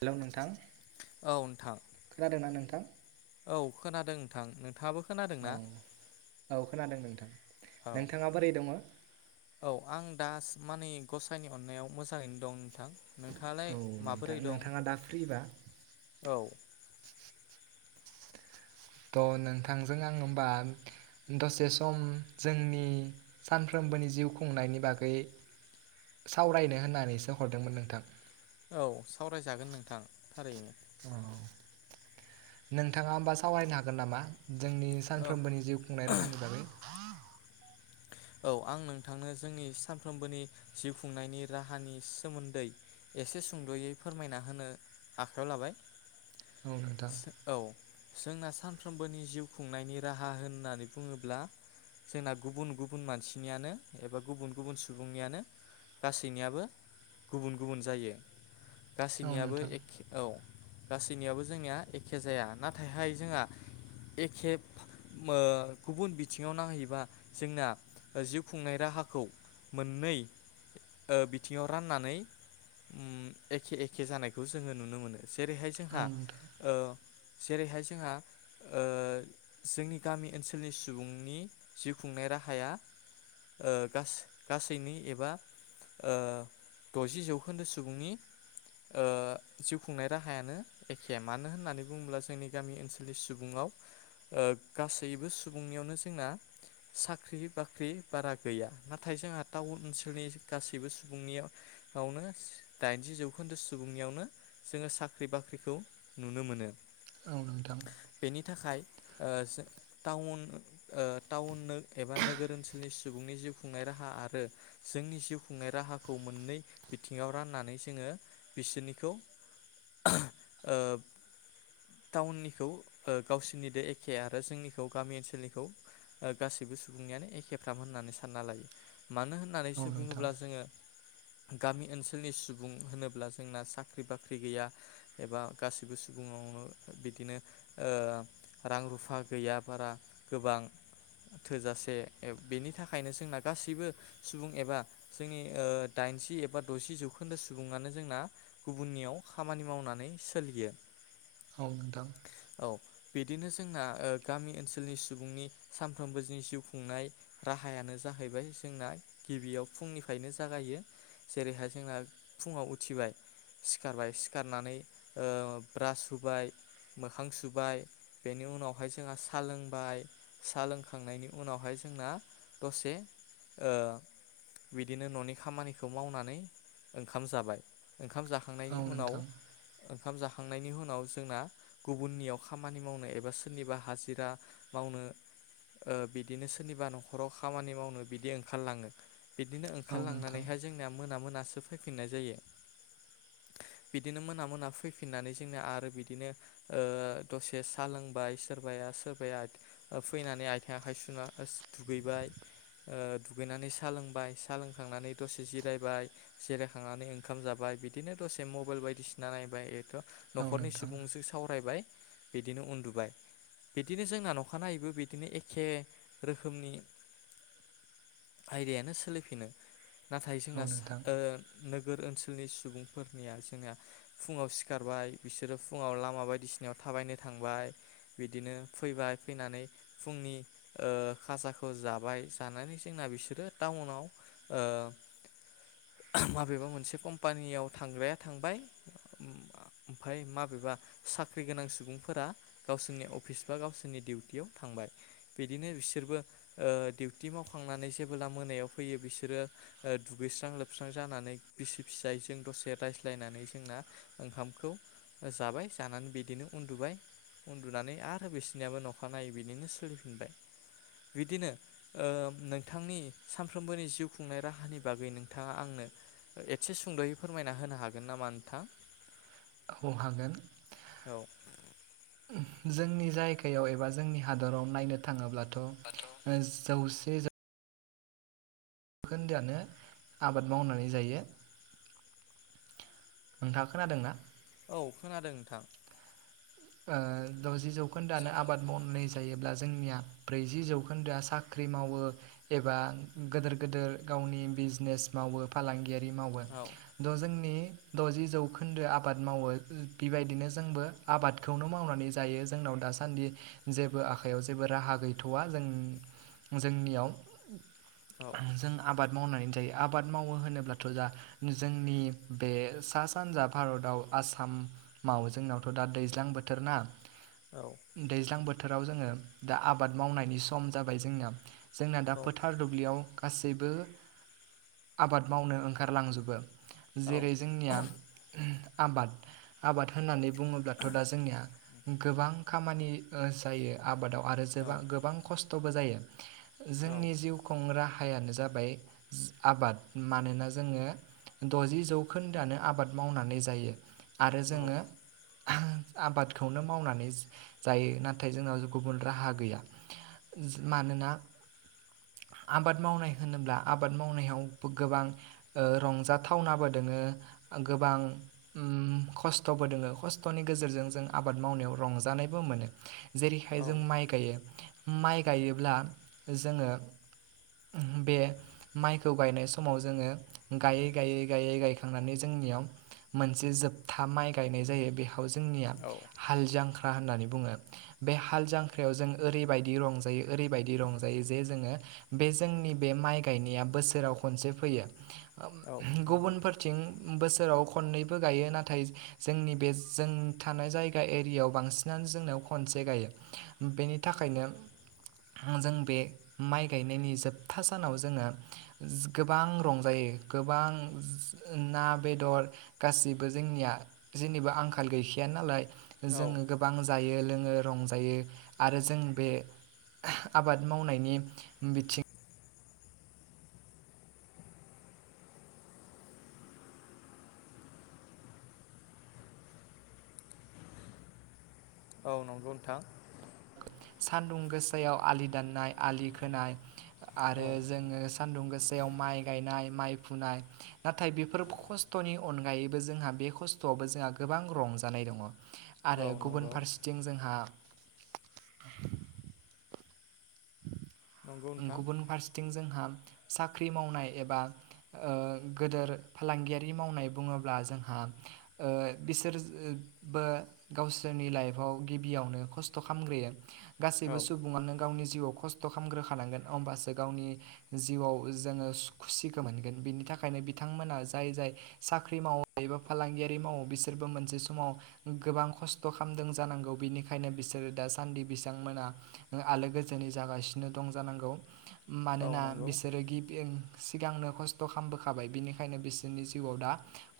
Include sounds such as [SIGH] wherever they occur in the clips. Hello नोंथां औ नोंथां खोनादों ना नों थां औ खोनादों नोंथां नोंथाङाबो खोनादों औ ना औ खोनादों नोंथां औ नोंथाङा बोरै दङ औ आं दा माने गसाइनि अननायाव मोजाङैनो दं नोंथां नोंथाङालाय नोंथां माबोरै दं नोंथाङा दा फ्रिबा औ थ' नोंथांजों आं होमबा दसे सम जोंनि सानफ्रोमबोनि जिउ खुंनायनि बागै सावरायनो होननानैसो हरदोंमोन नोंथां औ सावरायजागोन नोंथां थारैनो औ नोंथाङा होमबा सावरायनो हागोन नामा जोंनि औ सानफ्रोमबोनि जिउ खुंनाय राहानि बागै औ आं नोंथांनो जोंनि सानफ्रोमबोनि जिउ खुंनायनि राहानि सोमोन्दै एसे सुंद'यै फोरमायना होनो आखायाव लाबाय औ नोंथां औ जोंना सानफ्रोमबोनि जिउ खुंनायनि राहा होननानै बुङोब्ला जोंना गुबुन गु बुन मानसिनियानो एबा गुबुन गुबुन सुबुंनियानो गासैनियाबो गुबुन गुबुन जायो। औ गासैनियाबो नोंथां एखे औ गासैनियाबो जोंनिया एखे जाया नाथायहाय जोंहा एखे ओ गुबुन बिथिङाव नांहैबा जोंना जिउ खुंनाय राहाखौ मोननै ओ बिथिङाव राननानै उम एखे एखे जानायखौ जोङो नुनो मोनो। जेरैहाय औ जोंहा नोंथां ओ जेरैहाय जोंहा ओ जोंनि गामि ओनसोलनि सुबुंनि जिउ खुंनाय राहाया। ओ गासै-गासैनि एबा ओ द'जि जौखोन्दो सुबुंनि ओ जिउ खुंनाय राहायानो एखे मानो होननानै बुङोब्ला जोंनि गामि ओनसोलनि सुबुङाव ओ गासैबो सुबुंनियावनो जोंना साख्रि बाख्रि बारा गैया नाथाय जोंहा टाउन ओनसोलनि गासैबो सुबुंनियावनो दाइनजि जौखोन्दो सुबुंनियावनो जोङो साख्रि बाख्रिखौ नुनो मोनो। औ नोंथां। बेनि थाखाय ओ टाउन ओ थाउन नो एबा नोगोर ओनसोलनि सुबुंनि जिउ खुंनाय राहा आरो जोंनि जिउ खुंनाय राहाखौ मोननै बिथिङाव राननानै जोङो बिसोरनिखौ ओ टाउननिखौ ओ गावसोरनि एखे आरो जोंनिखौ गामि ओनसोलनिखौ ओ गासैबो सुबुंनियानो एखे। खेफ्राम होननानै सानना लायो। मानो औ होननानैसो नोंथां बुङोब्ला जोङो गामि ओनसोलनि सुबुं होनोब्ला जोंना साख्रि बाख्रि गैया एबा गासैबो सुबुंआवनो बिदिनो ओ रां रुफा गैया बारा गोबां थोजासे बेनि थाखायनो जोंना गासैबो सुबुं एबा जोंनि ओ दाइनजि एबा द'जि जौखोन्दो सुबुङानो जोंना गुबुननियाव खामानि मावनानै सोलियो। औ नोंथां। औ बिदिनो जोंना ओ गामि ओनसोलनि सुबुंनि सानफ्रोमबो जि जिउ खुंनाय राहायानो जाहैबाय जोंना गिबियाव फुंनिफ्रायनो जागायो जेरैहाय जोंना फुङाव उथिबाय सिखारबाय सिखारनानै ओ ब्रास हुबाय मोखां सुबाय बेनि उनावहाय जोंहा साहा लोंबाय साहा लोंखांनायनि उनावहाय जोंना दसे ओ बिदिनो न'नि खामानिखौ मावनानै ओंखाम जाबाय। ओंखाम औ जाखांनायनि उनाव नोंथां ओंखाम जाखांनायनि उनाव जोंना गुबुननियाव खामानि मावनो एबा सोरनिबा हाजिरा मावनो ओ बिदिनो सोरनिबा न'खराव खामानि मावनो बिदि ओंखारलाङो। बिदिनो औ नोंथां ओंखारलांनानैहाय जोंनिया मोना मोना। सो फौफिननाय बिदिनो मोना मोना फौफिननानै जोंना आरो बिदिनो ओ दसे साहा लोंबाय सोरबाया सोरबाया फैनानै आथिं आखाय सु [UNINTELLIGIBLE] दुगैबाय ओ दुगैनानै साहा लोंबाय साहा लोंखांनानै दसे जिरायबाय जिरायखांनानै ओंखाम जाबाय बिदिनो दसे मबाइल बायदिसिना नायबाय औ न'खरनि नोंथां सुबुंजों सावरायबाय। बिदिनो उन्दुबाय बिदिनो जोंना अखानायैबो बिदिनो एखे रोखोमनि आयदायानो सोलिफिनो नाथाय औ जोंना नोंथां ओ नोगोर ओनसो स्कुलनि सुबुंफोरनिया जोंना फुंङाव सिखारबाय बिसोरो फुंङाव लामा बायदिसिनायाव थाबायनो थांबाय बिदिनो फैबाय फैनानै फुंनि ओ खाजाखौ जाबाय जानानै जोंना बिसोरो टाउनाव ओ माबेबा मोनसे कम्पानियाव थांग्राया थांबाय ओमफाय माबेबा साख्रि गोनां सुबुंफोरा गावसोरनि अफिस बा गावसोरनि डिउटियाव थांबाय। बिदिनो बिसोरबो ओ डिउटि मावखांनानै जेबोब्ला मोनायाव फैयो बिसोरो ओ दुगैस्रां लोबस्रां जानानै बिसि फिसाय जों दसे रायज्लायनानै जोंना ओंखामखौ जाबाय जानानै बिदिनो उन्दुबाय उन्दुनानै आरो बिसनियाबो अखा नायै बिदिनो सोलि फिनबाय बिदिनो ओ नोंथांनि सानफ्रोमबोनि जिउ खुंनाय राहानि बागै नोंथाङा आंनो एसे सुंद'यै फोरमायना होनो हागोन नामा नोंथां? औ हागोन। औ जोंनि जायगायाव एबा जोंनि हादराव नायनो थांङोब्ला जौसे खोन्दोआनो आबाद मावनानै जायो नोंथाङा खोनादोंना? औ खोनादों नोंथां। ओ द'जि जौखोन्दानो आबाद मावनानै। दायोब्ला जोंनिया ब्रौजि जौखोन्दोया साख्रि मावो एबा गोदोर गोदोर गावनि बिजिनेस मावो फालांगि मावगोन औ थ' जोंनि द'जि जौखोन्दो आबाद मावो बेबायदिनो जोंबो आबाद खौनो मावनानै जायो जोंनाव दासानदि जेबो आखाइयाव जेबो राहा गैथ'वा जों जोंनियाव औ जों आबाद मावनानै जायो आबाद मावो होनोब्लाथ' दा जोंनि बे सा सानजा भारताव आसामाव जोंनावथ' दा दै ज्लां बोथोर ना औ दैज्लां बोथ थोराव जोङो दा आबाद मावनायनि सम जाबाय जोंना। जोंना दा औ फोथार दुब्लियाव गासैबो आबाद मावनो ओंखारलांजोबो। औ जेरै जोंनिया आबाद आबाद होननानै बुङोब्ला थ' दा जोंनिया गोबां खामानि ओ जायो आबादाव। आरो जोबा गोबां खस्थ' थ'बो जायो। जोंनि जिउ खुंग्रा राहायानो जाबाय आबाद मानोना जोङो द'जि जौखोन्दोआनो आबाद मावनानै जायो। आरो जोङो आबादखौनो मावनानै जा जायो नाथाय जोंनाव गुबुन राहा गैया जो मानोना आबाद मावनाय होनोब्ला आबाद मावनायाव गोबां ओ रंजाथावनाबो दोङो गोबां उम खस्थ'बो दोङो खस थ'नि गेजेरजों जों आबाद मावनायाव रंजानायबो मोनो। जेरैहाय जों माइ गायो। माइ गायोब्ला जोङो बे माइखौ गायनाय समाव जोङो गायै गायै गायै गायखांनानै जोंनियाव मोनसे जोबथा माइ गायनाय जायो बे खौ जोंनिया औ हाल जांख ख्रा होननानै बुङो बे हाल जांख्रायाव जों ओरैबायदि रंजायो ओरैबायदि रंजायो जे जोङो बे जोंनि बे माइ गायनाया बोसोराव खनसे फैयो औ नंगौ गुबुनफोरथिं बोसोराव खननैबो गायो नाथाय जो जोंनि बे जों थानाय जायगा एरियाव बांसिनानो जोंना खनसे गायो बेनि थाखायनो जों बे माइ गायनायनि जोबथा सानाव जोङो गोबां रंजायो गोबां जो ना बेदर गासिबो जोंनिया जेनिबो आंखाल खाल गैखाया नालाय जोङो औ गोबां जायो लों ङो रंजायो आरो जों बे आबाद मावनायनि बिथिं औ नंगौ नोंथां। सान्दुं गोसायाव आलि दाननाय आलि खोनाय‌ औ आरो जोङो सान्दुं गोसायाव माइ गायनाय माइ फुनाय नाथाय बेफोर खस्थ'नि अनगायैबो जोंहा बे खस्थ'आवबो जोंहा गोबां रंजानाय दङ। औ आरो गुबुन नंगौ फारसेथिं जोंहा नंगौ नोंथां गुबुन फारसेथिं जोंहा साख्रि मावनाय एबा ओ गोदोर फालांगियारि मावनाय बुङोब्ला जोंहा ओ बिसोरजबो गावसोरनि लाइफआव गिबियावनो खस्थ' खामग्रोयो। औ गासैबो सुबुङानो गावनि जिउआव खस्थ' खामग्रोखानांगोन अमबासो गावनि जिउआव जोङो सु खुसिखौ मोनगोन बिनि थाखायनो बिथांमोना जाय जाय साख्रि मावो एबा फालांगियारि मावो बिसोरबो मोनसे समाव गोबां खस्थ' खामदों जानांगौ बिनिखायनो बिसोरो दासान्दि बिसांमोना आलो गोजोनै जागासिनो दं जानांगौ। औ मानोना नंगौ बिसोरो गिबि ओं सिगांनो खस्थ' खालामबोखाबाय बिनिखायनो बिसोरनि जिउआव दा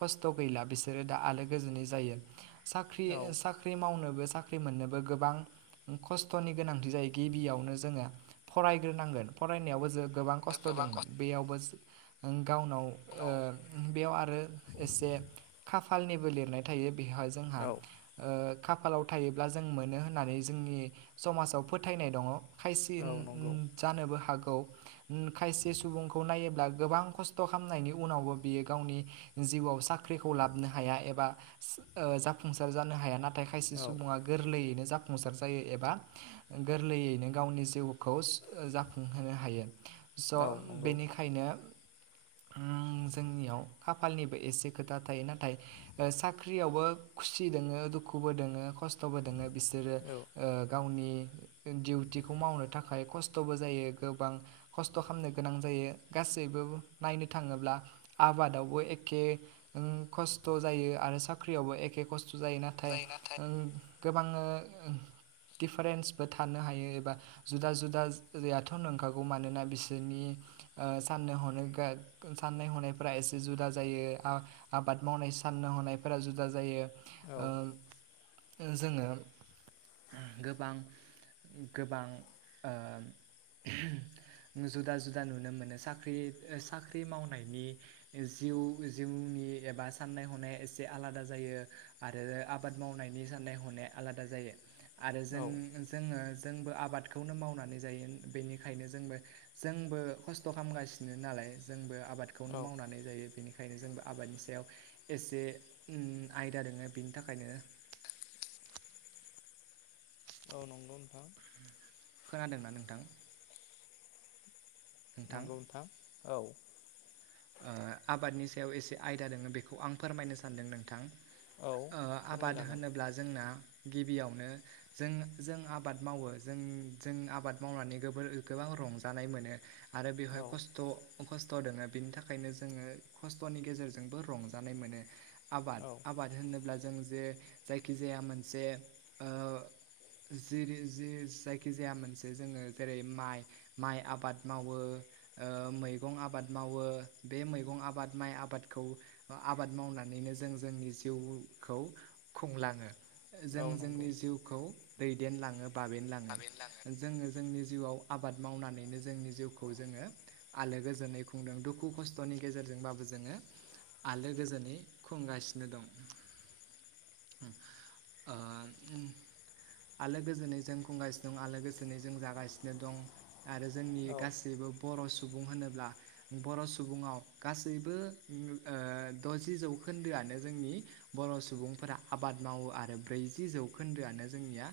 खस्थ' गैला बिसोरो दा आलो गोजोनै जायो। साख्रि औ साख्रि मावनो साख्रि मोननोबो गोबां खस्थ'नि गोनांथि जायो। गिबियावनो जोङो फरायग्रोनांगोन फरायनायावबो जों गोबां खस्थ' दंमोन बेयावबो गावनाव ओ उनाव बेयाव आरो एसे खाफालनिबो लिरनाय थायो। बेवहाय जोंहा औ ओ खाफालाव थायोब्ला जों मोनो होननानै जोंनि समाजाव फोथायनाय दङ। खायसिन औ नंगौ जानोबो हागौ उम खायसे सुबुंखौ नायोब्ला गोबां खस्थ' खालामनायनि उनावबो बियो गावनि जिउआव साख्रिखौ लाबोनो हाया एबा ओ जाफुंसार जानो हाया ना थाय खायसे औ सुबुङा गोरलैयैनो जाफुंसार जायो एबा गोरलैयैनो गावनि जिउखौ जाफुंहोनो हायो। स' औ नंगौ बेनिखायनो उम जोंनियाव खाफालनिबो एसे खोथा थायो नाथाय साख्रियावबो खुसि दोङो दुखुबो दोङो खस्थ'बो दोङ बि सोरो औ ओ गावनि दिउटि खौ मावनो थाखाय खस्थ'बो जायो गोबां खस्थ' खालामनो गोनां जायो गासैबो नायनो थाङोब्ला आबादावबो एखे ओ खस्थ' जायो आरो साख्रियावबो एखे खस थु जायो नाथाय ओ गोबाङो उम दिफारेन्सबो थानो हायो एबा जुदा जुदा जायाथ' नंखागौ मानोना बिसोरनि ओ साननो हनो साननाय हनायफोरा एसे जुदा जायो आबाद मावनाय सानाय हनायफोरा जुदा जायो। औ ओ। जोङो गोबां गोबां ओ जुदा जुदा नुनो मोनो साख्रि साख्रि मावनायनि जिउ जिउनि एबा साननाय हनाया एसे आलादा जायो। आरो आबाद मावनायनि साननाय हनाया आलादा जायो। आरो जों औ जोङो जोंबो आबाद खौनो मावनानै जायो। बेनिखायनो जोंबो जोंबो खस्थ' खालामगासिनो नालाय जोंबो औ आबादखौनो मावनानै जायो बेनि खायनो जोंबो आबादनि सायाव एसे ओ आयदा दोङो बेनि थाखायनो औ नंगौ नोंथां। खोनादोंना नोंथां? नंगौ नोंथां। औ। ओ आबादनि सायाव एसे आयदा दोङो बेखौ आं फोरमायनो सानदों नोंथां। औ ओ आबाद फोरमायजागोन होनोब्ला जोंना गिबियावनो जों जों आबाद मावो जोंनि जों आबाद मावनानै गोबां रंजानाय मोनो। आरो बेवहाय औ खस्थ' खस्थ' दोङो। बेनि था खायनो जोङो खस्थ'नि गेजेरजोंबो रंजानाय मोनो। आबाद औ आबाद होनोब्ला जों जे जायखिजाया मोनसे ओ जिरि जि जायखि जाया मोनसे जोङो जेरै माइ माइ आबाद मावो ओ मैगं आबाद मावो। बे मैगं आबाद माइ आबादखौ ओ आबाद मावनानैनो जों जोंनि जिउखौ खुंलाङो। जों औ नंगौ जोंनि जिउखौ दैदेनलाङो बाबेनलाङो जोङो जोंनि जिउआव आबाद मावनानैनो जोंनि जिउखौ जोङो आलो गोजोनै खुंदों दुखु ख खुनि गेजेरजोंबाबो जोङो आलो गोजोनै खुंगासिनो दं। ओ आलो गोजोनै जों खुंगासिनो दं आलो गोजोनै जों जागासिनो दं आरो जोंनि औ गासैबो बर' सु सुबुं होनोब्ला बर' सु बुंआव गासैबो ओ दजि जौखोन्दोआनो जोंनि बर' सुबुंफोरा आबाद मावो आरो ब्रैजि जौखोन्दोआनो जोंनिया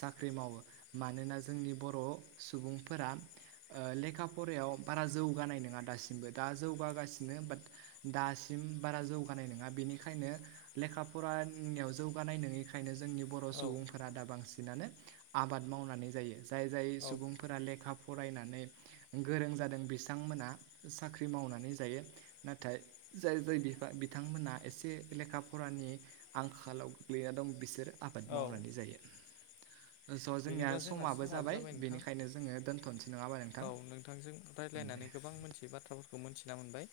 साख्रि मावो। मानोना जोंनि बर' सुबुंफोरा ओ लेखा फरायायाव बारा जौगानाय नोङा दासिमबो। दा जौगागासिनो बाट दासिम बारा जौगानाय नोङा। बेनिखायनो लेखा फरानियाव जौगानाय नङिखायनो जोंनि बर' औ सुबुंफोरा दा बांसिनानो आबाद मावनानै जायो। जाय जाय सुबुंफोरा लेखा फरायनानै गोरों जादों बिथांमोना साख्रि मावनानै जायो। नाथाय जाय जाय बिफा बिथांमोनहा एसे लेखा फरानि आंखालाव गोग्लैना दं बिसोर आबाद औ मावनानै जायो। स' जोंनिया बिदिब्ला जोंना समाबो जाबाय नोंथां बेनिखायनो जोङो दोन्थ'नोसै नङाबा औ नोंथां दे। खौ मोन्थिना मोनबाय।